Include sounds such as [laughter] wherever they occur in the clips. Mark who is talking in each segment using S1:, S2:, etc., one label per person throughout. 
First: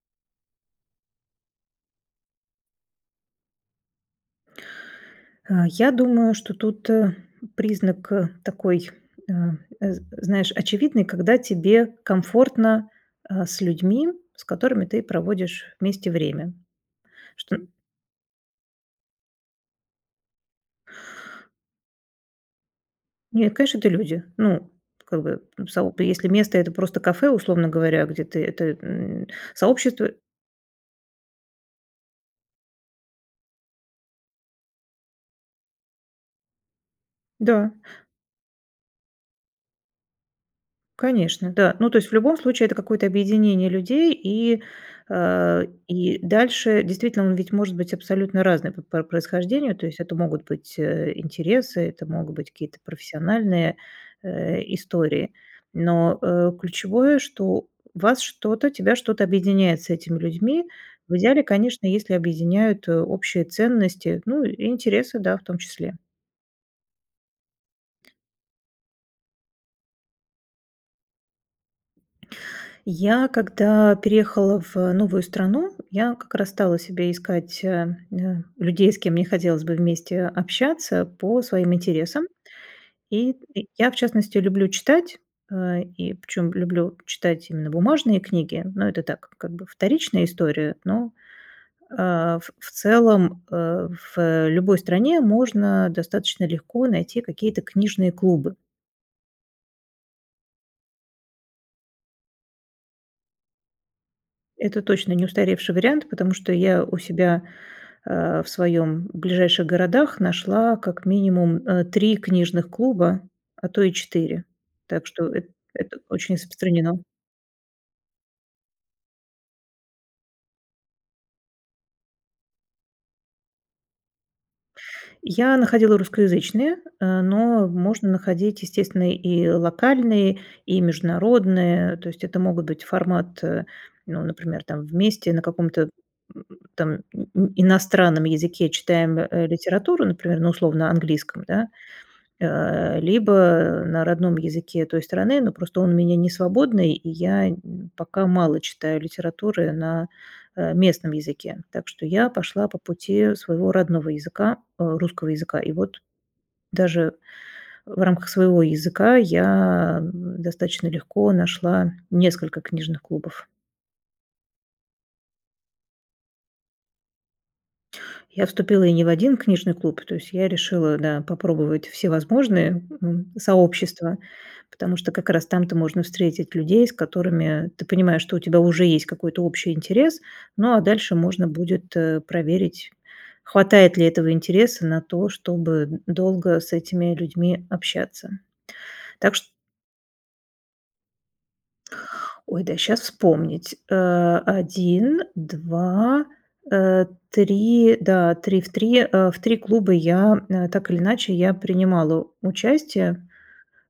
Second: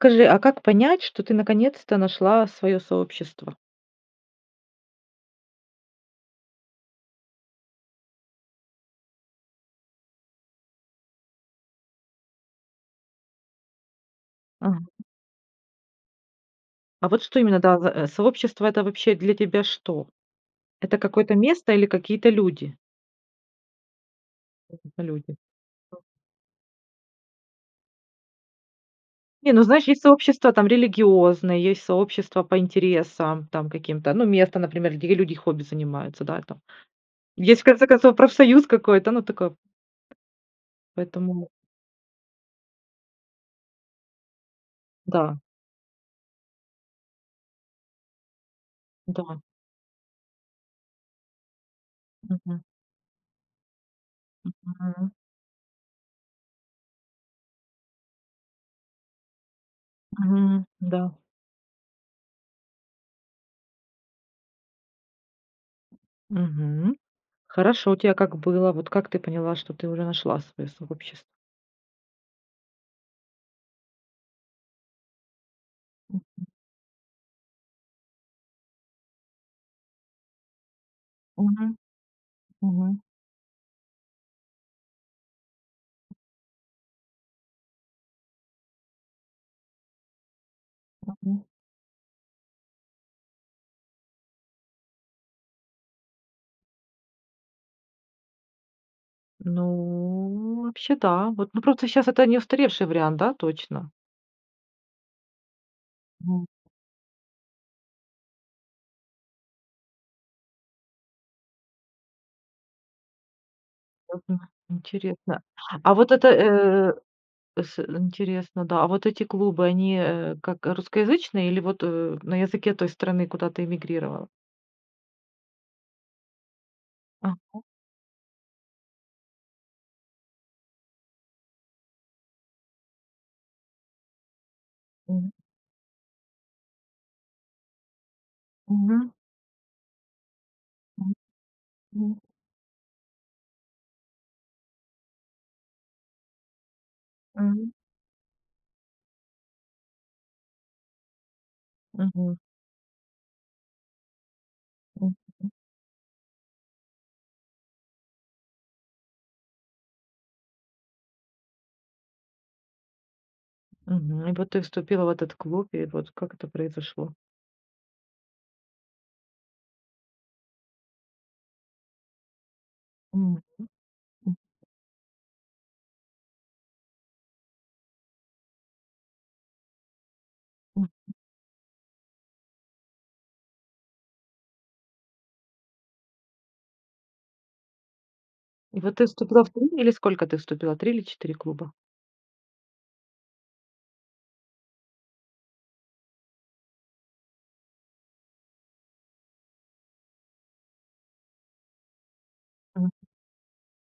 S1: Скажи, а как понять, что ты наконец-то нашла свое сообщество?
S2: А, я думаю, что тут признак такой, а, з знаешь, очевидный, когда тебе комфортно, а, с людьми, с
S1: А.
S2: которыми ты проводишь вместе время,
S1: А вот что
S2: што
S1: именно, да, за сообщество, это вообще для тебя что? Это какое-то место или какие-то люди?
S2: Не, конечно, это люди. Ну,
S1: Это
S2: как
S1: люди.
S2: бы, сооб Если место- это просто кафе, условно говоря, где ты ты, м,
S1: Не, ну знаешь, есть
S2: сообщество
S1: сообщества там религиозные, есть сообщества по интересам там каким-то, ну, место, например, где люди хобби занимаются, да и там. Есть, в
S2: Да.
S1: конце концов, профсоюз какой-то, ну, такое. Поэтому
S2: Конечно, да. Ну, то есть в любом случае это какое-то объединение людей, и,
S1: Да.
S2: а, и дальше действительно он ведь может быть абсолютно разным по пр
S1: Да.
S2: происхождению. То есть это могут быть, э, интересы, это могут быть
S1: Мгм.
S2: какие-то профессиональные, э,
S1: Мгм.
S2: истории, но, э, ключевое, что вас что-то тебя что-то объединяет с этими людьми.
S1: Мгм. Да.
S2: В идеале, конечно, если объединяют общие ценности, ну и интересы, да, в том числе.
S1: Мгм. Хорошо, у тебя как было, вот как ты поняла, что ты уже нашла свое сообщество?
S2: Я, когда переехала в новую страну, я как раз стала себе искать, э, людей, с кем мне хотелось бы вместе общаться по своим
S1: Мгм.
S2: интересам.
S1: Мгм.
S2: И, э, я, в частности, люблю читать, а, и причём люблю читать именно бумажные книги, но это так, как бы, вторичная история, но,
S1: [unintelligible]
S2: а, ф в целом, э, в любой стране можно достаточно легко найти какие-то книжные клубы.
S1: Ну, вообще, да, вот, ну, просто щас это не устаревший вариант, да, точно?
S2: Это точно не устаревший вариант, потому
S1: М.
S2: что я у себя, а, в своём ближайших городах нашла как минимум, э, 3 книжных клуба, а то и 4.
S1: Ага,
S2: Так что
S1: интересно,
S2: эт
S1: а
S2: это
S1: вот это,
S2: очень
S1: э,
S2: распространено.
S1: с интересно, да, а вот эти клубы, они, э, как русскоязычные или вот, э, на языке той страны, куда ты эмигрировала?
S2: Я находила русскоязычные, э,
S1: Ага.
S2: но можно находить, естественно, и локальные, и международные. То есть это могут быть формат, э, ну, например, там вместе
S1: Мгм.
S2: на каком-то, м, там и иностранном языке
S1: Мгм.
S2: читаем, э, литературу, например, на условно
S1: Мгм,
S2: английском, да.
S1: мгм.
S2: Э, либо на родном языке той страны, но просто он у меня не свободный, и я
S1: Мгм.
S2: нь пока мало читаю литературы на, э, местном языке. Так что я
S1: Мгм.
S2: пошла по пути своего родного языка, а, русского
S1: [unintelligible]
S2: языка. И вот даже в рамках своего языка я н достаточно легко нашла несколько книжных клубов.
S1: Мгм. Вот ты вступила в этот клуб, и вот как это произошло.
S2: Я вступила и не в 1 книжный клуб, то есть я решила, да, попробовать всевозможные, м,
S1: Мгм.
S2: сообщества, потому что как раз там-то можно встретить людей, с которыми ты понимаешь, что у тебя уже есть какой-то общий интерес. Ну, а
S1: Мгм.
S2: дальше можно будет, э, проверить, хватает ли этого интереса на то, чтобы долго с этими людьми общаться,
S1: И вот ты
S2: так
S1: вступила
S2: что
S1: в 3 или сколько ты вступила: 3 или 4 клуба?
S2: Ой, дай сейчас вспомнить, э, 1, 2, э, 3, да, 3 в 3 э, в 3 клуба я, м, так или иначе я принимала
S1: Мгм.
S2: участие,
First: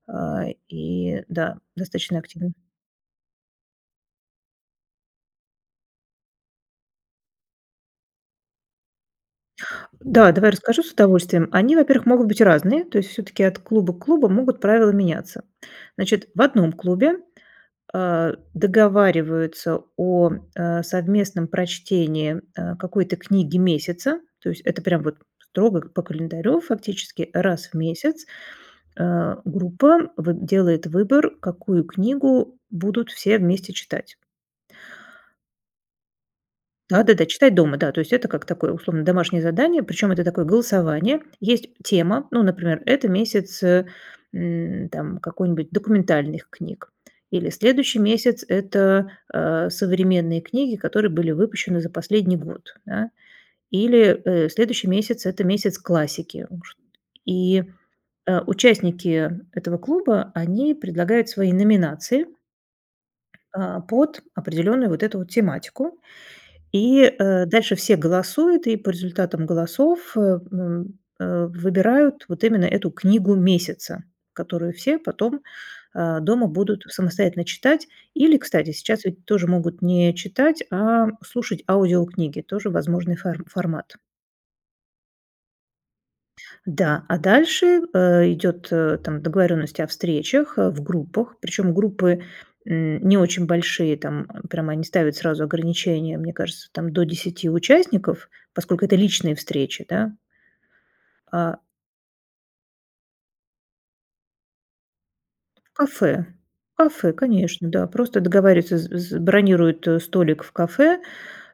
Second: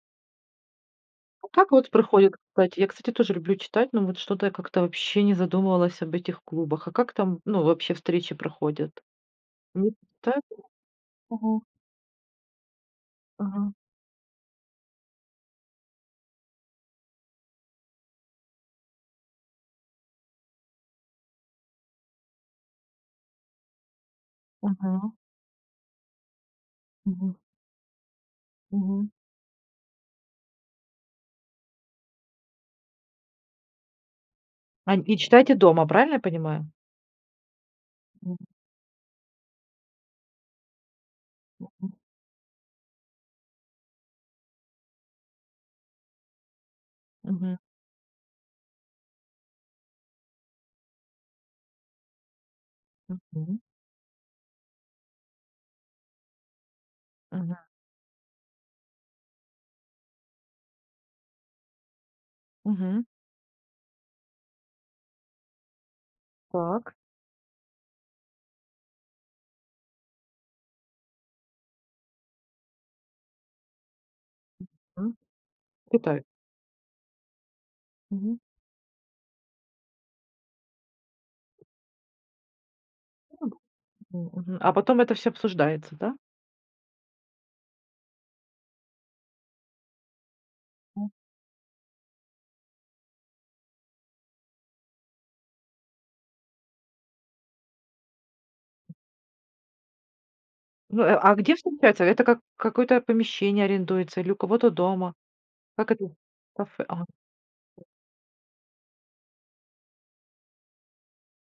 S2: э, и,
S1: А
S2: да,
S1: как вот
S2: достаточно
S1: проходят
S2: активно.
S1: кстати, я, кстати, тоже люблю читать, но вот что-то я как-то вообще не задумывалась об этих клубах. А как там, ну, вообще встречи проходят?
S2: Да, давай расскажу с
S1: [unintelligible]
S2: удовольствием.
S1: Мгм.
S2: Они, во-первых, могут быть и разные, то есть всё-таки от
S1: Мгм.
S2: клуба к клубу могут правила меняться. Значит, в одном клубе, э, договариваются о, э, совместном прочтении, э, какой-то книги месяца, то есть это прям
S1: Мгм.
S2: вот строго по календарю фактически
S1: Мгм.
S2: раз в месяц,
S1: Мгм.
S2: э, группа выб делает выбор, какую книгу будут все вместе читать.
S1: А, нь и читайте дома, правильно я понимаю?
S2: Да-да-да, читать дома, да, то есть это как такое условно домашнее задание, причем это такое голосование. Есть
S1: Мгм.
S2: тема, ну, например, это месяц, э, м, там какой-нибудь документальных книг или
S1: Мгм.
S2: следующий месяц- это, э, современные книги, которые были выпущены за последний год, да,
S1: Мгм.
S2: или, э, следующий месяц- это месяц классики ужт
S1: Мгм.
S2: И, э, участники этого клуба, они предлагают свои номинации.
S1: Мгм.
S2: Э, под определенную вот эту вот тематику,
S1: Так.
S2: и, э, дальше все голосуют, и по результатам голосов, э, м, э, выбирают вот именно эту книгу месяца, которую все потом, э,
S1: Читай.
S2: дома будут самостоятельно читать. Или,
S1: Мгм.
S2: кстати, сейчас ведь тоже могут не читать, а слушать аудиокниги, тоже возможный фор формат.
S1: М, мгм, а потом это все обсуждается, да?
S2: Да, а дальше, э, идет, э, там договоренность о встречах, э, в группах, причем группы, м, не очень большие, там прям они ставят сразу ограничения. Мне кажется, там до 10 участников, поскольку это личные встречи, да.
S1: Ну, а а где
S2: А.
S1: встречаются? Это как какое-то помещение арендуется или у кого-то дома? Как это,
S2: Кафе,
S1: кафе, ага.
S2: кафе, конечно, да, просто договариваться, з з бронируют, э, столик в кафе,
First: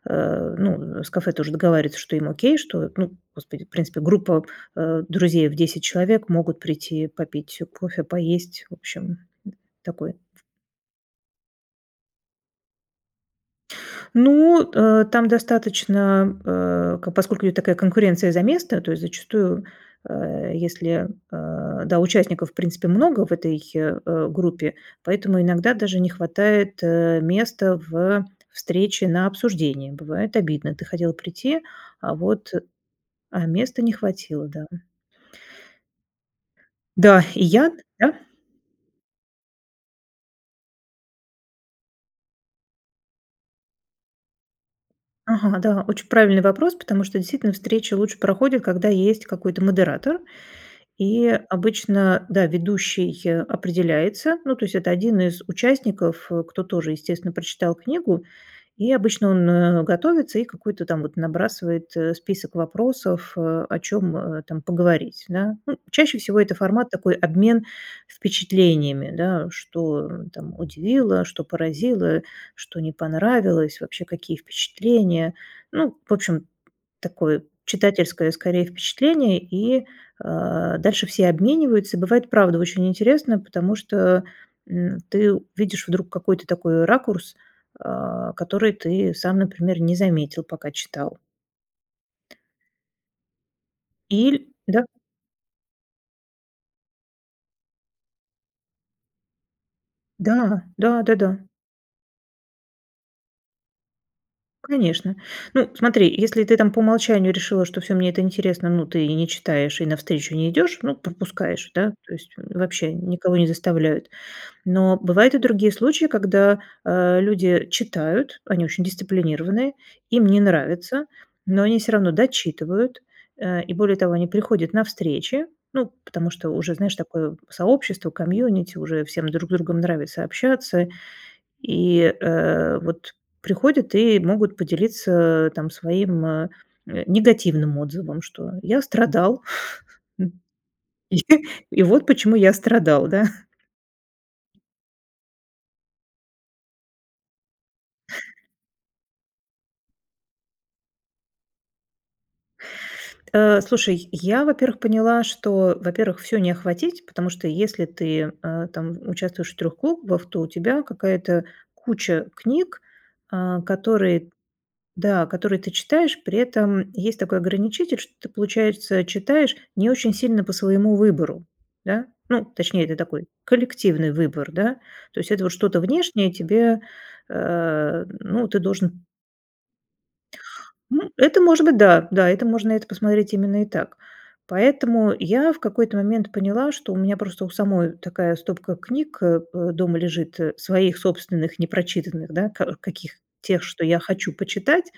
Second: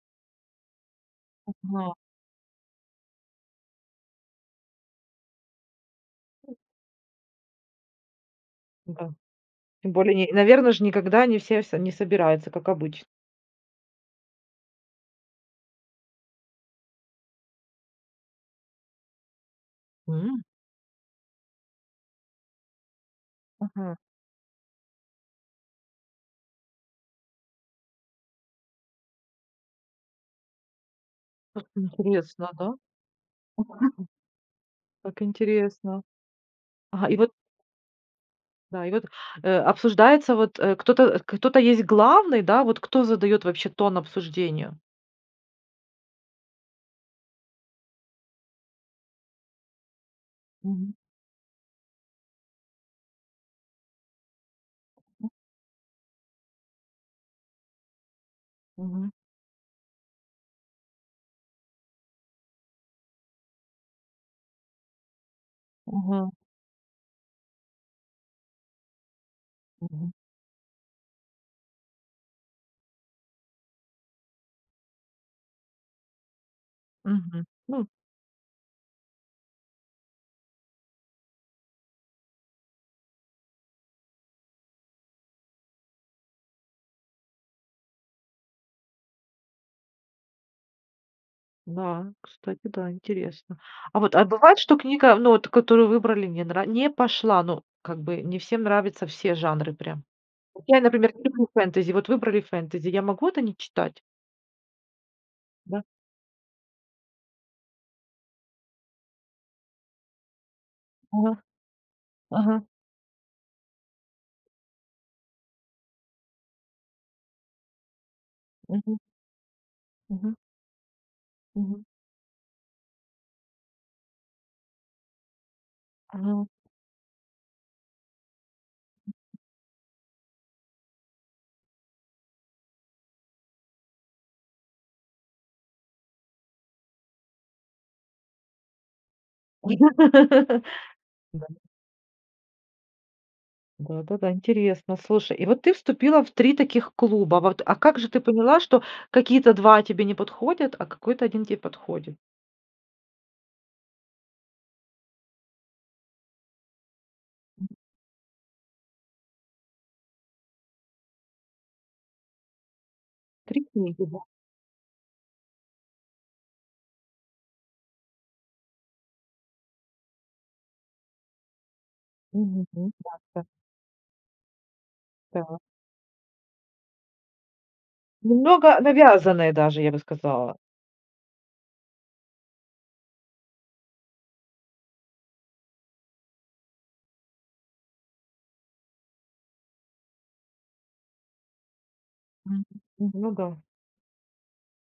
S2: э, ну, с кафе тоже
S1: [unintelligible]
S2: договариваются, что им окей, что, ну, господи, в принципе группа, э, друзей в 10 человек могут прийти попить кофе, поесть. В общем,
S1: Да.
S2: м,
S1: Тем более,
S2: такой.
S1: не наверное ж никогда не все все не собираются, как обычно.
S2: Ну, э, там достаточно, э, к поскольку такая конкуренция за место, то есть зачастую,
S1: М.
S2: э, если, э, да, участников в принципе много в этой,
S1: Мгм.
S2: э, группе, поэтому иногда даже не хватает, э, места в встрече на обсуждении. Бывает обидно: ты хотел прийти,
S1: Как
S2: а
S1: интересно,
S2: вот,
S1: да?
S2: а места не хватило. Да.
S1: [unintelligible] Как интересно. Ага, и
S2: Да,
S1: вот
S2: и я, да.
S1: да и вот, э, обсуждается, вот, э, кто-то э, кто-то есть главный. Да, вот кто задает вообще тон обсуждению.
S2: Ага, да, очень правильный вопрос, потому что действительно встречи лучше проходят, когда есть какой-то модератор,
S1: Мгм.
S2: и обычно, да, ведущий определяется. Ну, то есть это один из участников, э, кто тоже, естественно, прочитал книгу. И
S1: Мгм.
S2: обычно он, э, готовится и какой-то там вот набрасывает, э, список вопросов, о чем, э, там поговорить, да. Ну, чаще
S1: Мгм.
S2: всего это формат такой- обмен впечатлениями, да: что,
S1: Мгм.
S2: м, там удивило, что поразило, что не понравилось, вообще какие впечатления. Ну, в общем, такое
S1: Мгм. Ну
S2: читательское, скорее, впечатление, и, э, дальше все обмениваются. И бывает правда очень интересно, потому что, м, ты видишь вдруг какой-то такой ракурс, э, который ты сам, например, не заметил, пока читал.
S1: Да, кстати, да, интересно, а вот, а
S2: Иль
S1: бывает, что
S2: да.
S1: книга, ну вот которую выбрали, не нра не пошла, ну, как бы не всем нравятся все жанры прям. Вот
S2: Да.
S1: я,
S2: Да,
S1: например,
S2: да,
S1: не
S2: да.
S1: люблю фэнтези, вот выбрали фэнтези, я могу это не читать?
S2: Конечно, ну,
S1: Да.
S2: смотри: если ты там по умолчанию решила, что всё, мне это интересно, ну, ты и не читаешь, и на встречу не идешь, ну,
S1: Ага,
S2: пропускаешь, да, то есть, м,
S1: ага.
S2: вообще никого не заставляют. Но бывают и другие случаи, когда, а, люди читают, они очень
S1: Мгм.
S2: дисциплинированные, им
S1: Мгм.
S2: не нравится, но они
S1: Мгм.
S2: всё равно дочитывают, э, и, более того, они приходят на встречи, ну, потому что,
S1: Ага.
S2: уже знаешь, такое сообщество, комьюнити, уже всем друг другом нравится общаться, и, э, вот приходят и могут поделиться там своим, э, э, негативным отзывом, что: "Я страдал". [chuckles]
S1: [laughs]
S2: И
S1: Дали.
S2: и вот почему я страдал, да.
S1: Да-да-да, интересно, слушай, и вот ты вступила в 3 таких клуба вот, а как же ты поняла, что какие-то 2 тебе не подходят, а какой-то 1 те подходит?
S2: Э, слушай, я во-первых поняла, что во-первых всё не охватить, потому что
S1: М.
S2: если ты, э, там участвуешь в 3 клубах, то у тебя какая-то куча книг, а,
S1: 3 книги, да.
S2: которые, да, которые ты читаешь, при этом есть такой ограничитель, что ты получается читаешь не очень сильно по своему выбору, да. Ну
S1: Мгм.
S2: точнее это такой
S1: [unintelligible]
S2: коллективный выбор, да. То есть это
S1: Так.
S2: что-то внешнее тебе, э, ну ты
S1: Немного
S2: должен.
S1: навязанные даже, я бы сказала.
S2: Ну это может быть, да, да, это можно это посмотреть именно и так. Поэтому я в какой-то момент поняла, что у меня просто у самой такая стопка книг, э, э, дома лежит, э, своих собственных непрочитанных, да,
S1: Мгм,
S2: ка
S1: м,
S2: каких
S1: ну да.
S2: тех, что я хочу почитать,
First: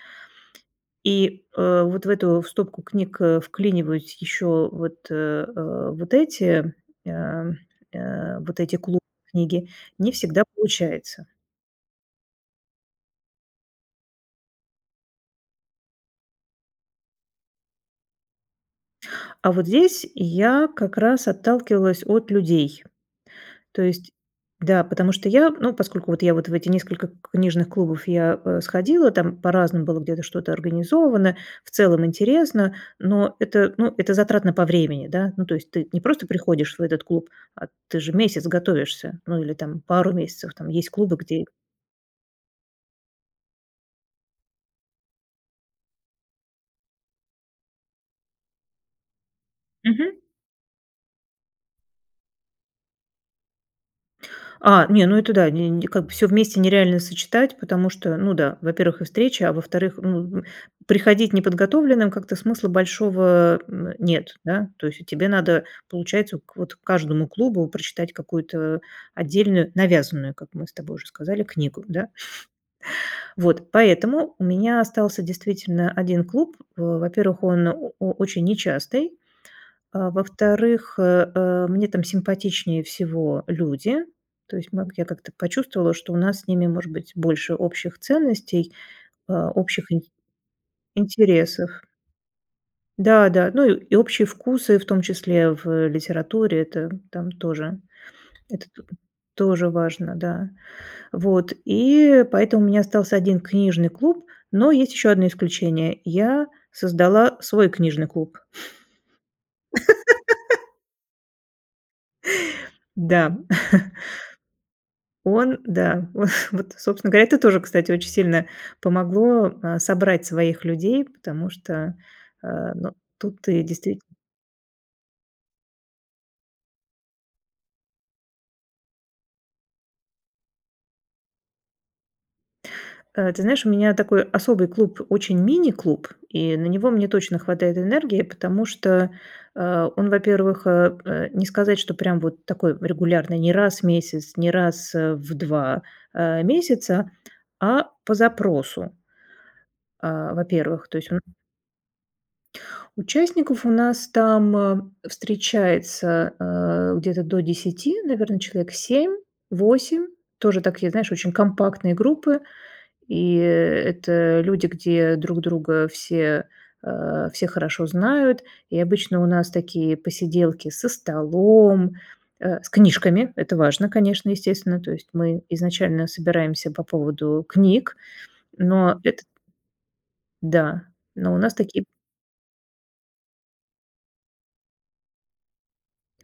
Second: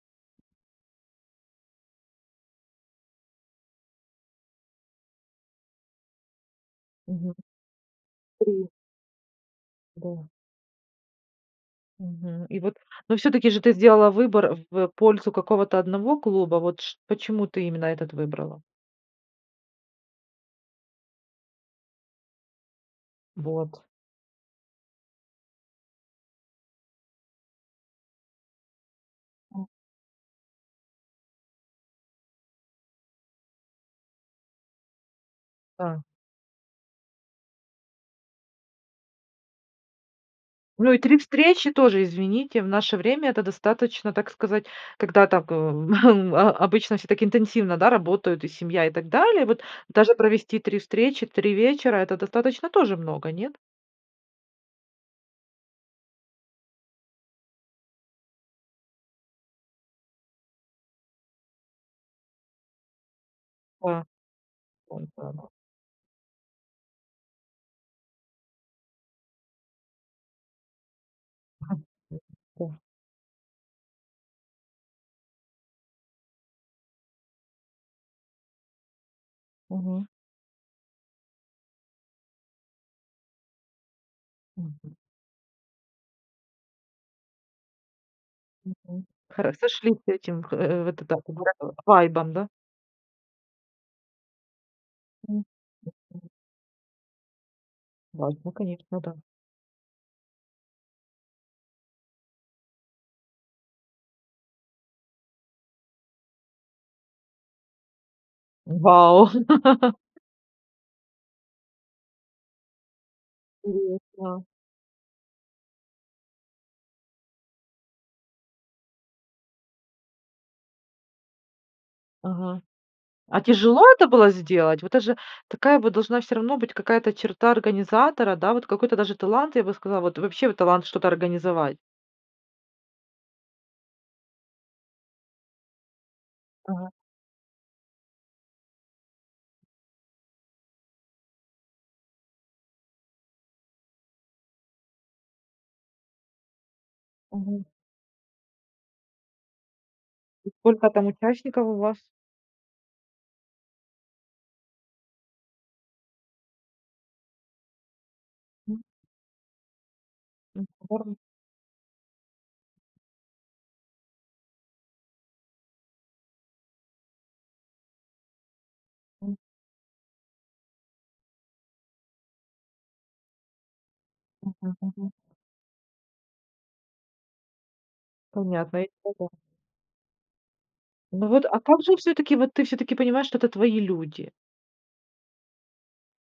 S2: и, э, вот в эту в стопку книг, э, вклиниваюсь еще вот, а, вот эти,
S1: Мгм.
S2: а, а, э, вот
S1: 3.
S2: эти клубные книги, не
S1: Да.
S2: всегда получается.
S1: Мгм и вот. Но все-таки же ты сделала выбор в, э, пользу какого-то одного клуба, вот шт почему ты именно этот выбрала?
S2: А вот здесь я, как раз, отталкивалась от людей, то
S1: Вот.
S2: есть, да, потому что я, ну, поскольку вот я вот в эти несколько к книжных клубов я, э, сходила, там
S1: М.
S2: по-разному было где-то что-то организовано, в целом интересно, но это, ну, это затратно по времени, да. Ну, то есть ты не
S1: Да.
S2: просто приходишь в этот клуб, а ты же месяц готовишься, ну или там пару месяцев, там есть
S1: Ну и
S2: клубы,
S1: 3
S2: где
S1: встречи тоже, извините, в наше время это достаточно, так сказать, когда так, [chuckles] э, о о обычно все так интенсивно, да, работают, и семья, и так далее, вот
S2: Мгм.
S1: даже провести 3 встречи, 3 вечера это достаточно тоже много, нет?
S2: А, не, ну, это да не н как всё вместе нереально сочетать потому что, ну да, во-первых, и встречи, а во-вторых, ну, м, приходить неподготовленным как-то смысла большого, м,
S1: Да.
S2: нет, да. То
S1: В
S2: есть, а,
S1: том-то
S2: тебе
S1: оно
S2: надо, получается, вот к каждому клубу прочитать какую-то отдельную, навязанную, как мы с тобой уже сказали, книгу,
S1: [chuckles]
S2: да? [chuckles]
S1: Мгм. Да.
S2: Вот. Поэтому у меня остался действительно 1 клуб. В во-первых он о очень нечастый,
S1: Мгм.
S2: а, во-вторых, э, э, мне там симпатичнее всего люди, то есть маг
S1: Мгм.
S2: я как-то почувствовала что у нас с ними может быть больше общих ценностей,
S1: Мгм. Хор
S2: а общих ин
S1: сошлись этим х х э, вот это
S2: интересов.
S1: вайбом, да.
S2: Да-да, ну, и общие вкусы, в том
S1: М
S2: числе, в, э,
S1: мгм.
S2: литературе- это там тоже,
S1: Важно,
S2: это то
S1: конечно, да.
S2: тоже важно, да. Вот и поэтому у меня остался 1 книжный клуб, но есть еще одно исключение- я создала свой книжный клуб.
S1: Вау! [laughs]
S2: [laughs] Да.
S1: Интересно.
S2: Он да, во [chuckles] вот собственно говоря, это тоже, кстати, очень сильно помогло, а, собрать своих людей, потому что,
S1: Ага.
S2: а, ну,
S1: А
S2: тут ты
S1: тяжело это
S2: действительно
S1: было сделать, в это же такая вот должна всё равно быть какая-то черта организатора, да, вот какой-то даже талант, я бы сказала, вот вообще, талант что-то организовать.
S2: А, ты знаешь, у меня такой особый клуб, очень "мини" клуб, и на него
S1: Ага.
S2: мне точно хватает энергии, потому что, а, он, во-первых, э, э, не сказать что прям вот такой регулярный, не раз в месяц, не раз, э, в 2, а, месяца,
S1: Мгм.
S2: а по запросу. А,
S1: И
S2: во-первых,
S1: сколько
S2: то
S1: там
S2: есть он.
S1: участников у вас?
S2: Участников у нас там, э, встречается, а, где-то до 10 наверно человек
S1: Мгм.
S2: 7-8, тоже такие знаешь
S1: [unintelligible]
S2: очень компактные группы, и это люди где друг друга все, а, все хорошо знают и обычно у
S1: М.
S2: нас такие посиделки со столом, э, с книжками- это важно, конечно,
S1: Мгм
S2: естественно, то есть
S1: мгм.
S2: мы изначально собираемся по поводу книг.
S1: Понятно, и
S2: Но
S1: это
S2: это
S1: да.
S2: Да,
S1: Ну
S2: но у
S1: вот,
S2: нас
S1: а как
S2: таки
S1: же все-таки, вот ты все-таки понимаешь, что это твои люди?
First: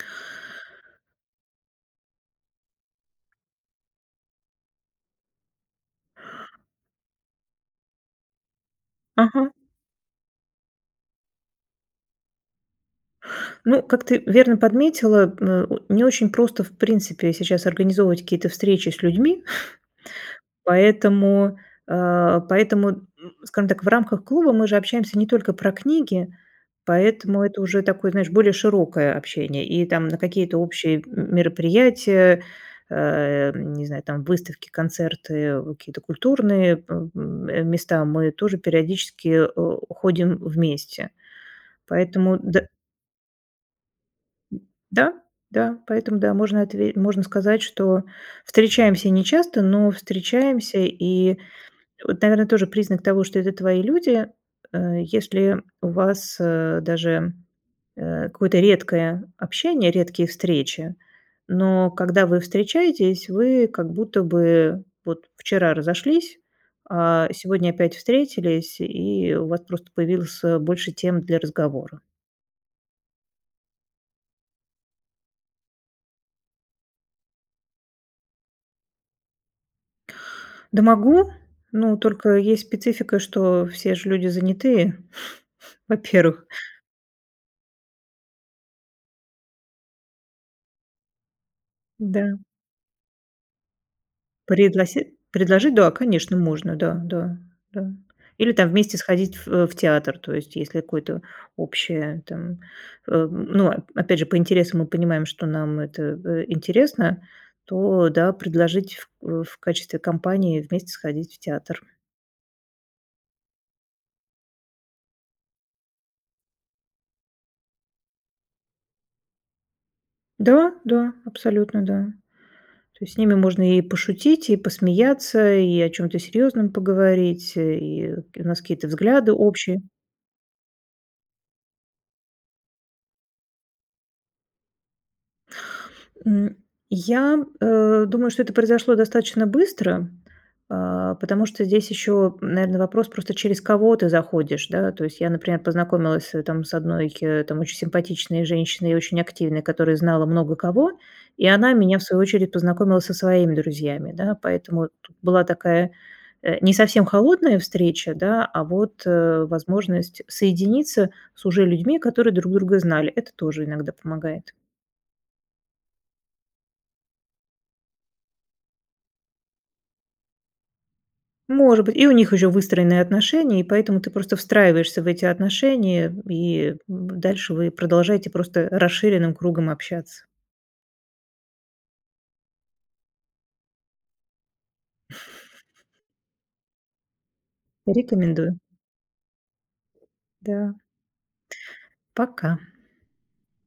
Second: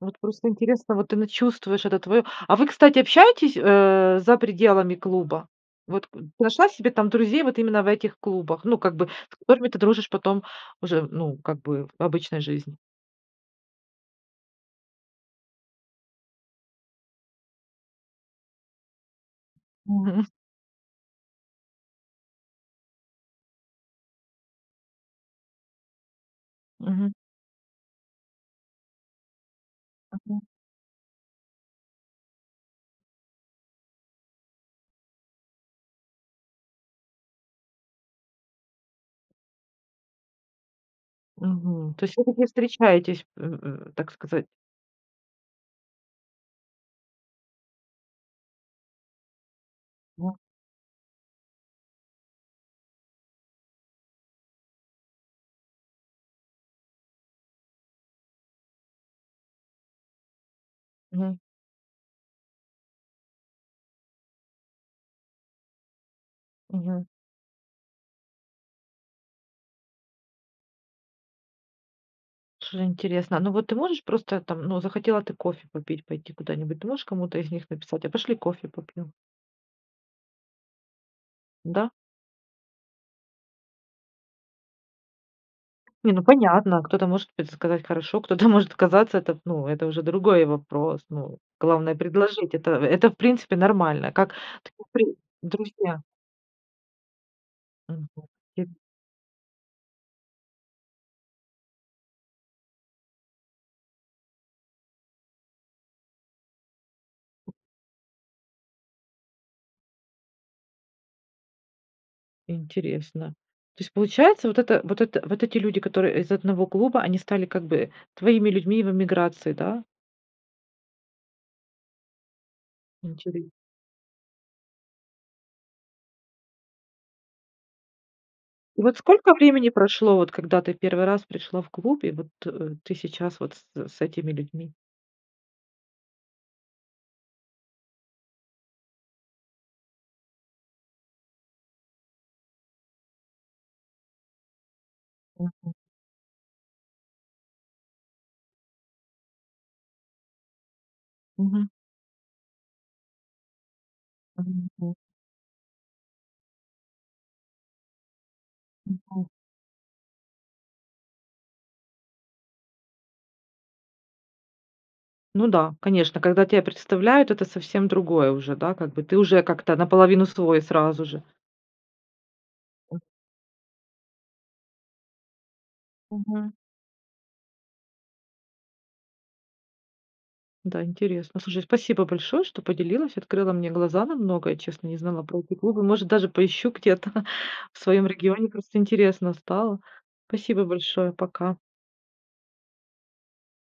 S1: Вот просто интересно, вот ты на чувствуешь это твое, а вы, кстати, общаетесь, э, за пределами клуба, вот к ты нашла себе там друзей, вот именно в этих клубах, ну, как бы, с
S2: Ага.
S1: которыми ты дружишь потом уже, ну, как бы, в обычной жизни.
S2: Ну, как ты верно подметила, м, э, не очень просто, в принципе, сейчас организовывать какие-то встречи с людьми,
S1: Мгм.
S2: [scoffs] поэтому, а, поэтому, м, скажем так, в рамках клуба мы же общаемся не только про книги,
S1: Мгм.
S2: поэтому, это уже такое, знаешь, более широкое общение и там на
S1: Ага.
S2: какие-то общие м мероприятия, а, не знаю, там выставки концерты какие-то культурные, э, м места мы тоже периодически, э, ходим вместе
S1: Мгм. То есть вы
S2: поэтому
S1: все-таки
S2: д
S1: встречаетесь, э, э, так сказать.
S2: д да, да поэтому, да, можно отве можно сказать, что встречаемся нечасто, но
S1: Да.
S2: встречаемся, и вот, наверное, тоже признак того, что это твои люди, э, если у вас, э, даже, э, какое-то редкое общение, редкие встречи,
S1: Мгм.
S2: но когда вы встречаетесь, вы как будто бы вот вчера разошлись,
S1: Мгм.
S2: а сегодня опять встретились, и у вас просто появилось, э, больше тем для разговора.
S1: Слушай интересно. Ну вот ты можешь просто там, ну захотела ты кофе попить, пойти куда-нибудь. Ты можешь кому-то из них написать: "A пошли кофе попьем?"
S2: Да, могу,
S1: Да?
S2: но только есть специфика, что все ж люди занятые, [chuckles]
S1: Не, ну,
S2: во-первых.
S1: понятно, кто-то, может быть, сказать: "Хорошо", кто-то может оказаться- это, ну, это уже другой вопрос. Ну, главное-
S2: Да.
S1: предложить, это, в это, в принципе, нормально. Как
S2: Предлоси
S1: [unintelligible]
S2: предложить? Да,
S1: друзья.
S2: конечно, можно, да да да.
S1: Мгм,
S2: Или там
S1: тимь.
S2: вместе сходить в в театр. То есть если какое-то общее там. Ам, ну, опять же по интересам мы понимаем, что нам это в интересно, то да, предложить ф в качестве компании вместе сходить в театр.
S1: Интересно, то есть получается, вот это вот это вот эти люди, которые из одного клуба, они стали как бы твоими людьми в эмиграции, да?
S2: Да, да, абсолютно да, то есть с ними
S1: Интере
S2: можно и пошутить, и посмеяться, и о чем-то серьезном поговорить, и кь у нас
S1: И
S2: какие-то
S1: вот
S2: взгляды
S1: сколько времени
S2: общие.
S1: прошло, вот когда ты в 1 раз пришла в клуб, и вот ты сейчас вот с с этими людьми?
S2: М, я, э, думаю, что это произошло достаточно быстро, а, потому что здесь еще, м, наверно, вопрос просто, через кого ты заходишь, да. То есть я, например,
S1: Мгм.
S2: познакомилась, э, там с одной, там, очень симпатичной женщиной и очень активной, которая знала много кого, и
S1: Мгм.
S2: она меня, в свою очередь, познакомила со своими друзьями, да. Поэтому
S1: Повезло.
S2: тут была такая, э, не совсем холодная встреча, да, а
S1: И
S2: вот,
S1: по
S2: э, возможность соединиться с уже людьми, которые друг друга знали. Это тоже иногда помогает.
S1: Ну да, конечно, когда тя представляют, это совсем другое уже, да, как бы, ты уже как-то наполовину свой сразу же.
S2: Может быть, и у них еще выстроенные отношения, и поэтому ты просто встраиваешься в эти отношения,
S1: Мгм.
S2: и, м, б дальше вы продолжаете просто расширенным кругом общаться.
S1: Да, интересно. Слушай, спасибо большое, что поделилась, открыла мне глаза на многое. Честно, не знала про эти клубы. Может, даже поищу где-то [chuckles] в своём регионе,
S2: Рекомендую.
S1: просто интересно стало. Спасибо
S2: Да.
S1: большое. Пока.
S2: Пока.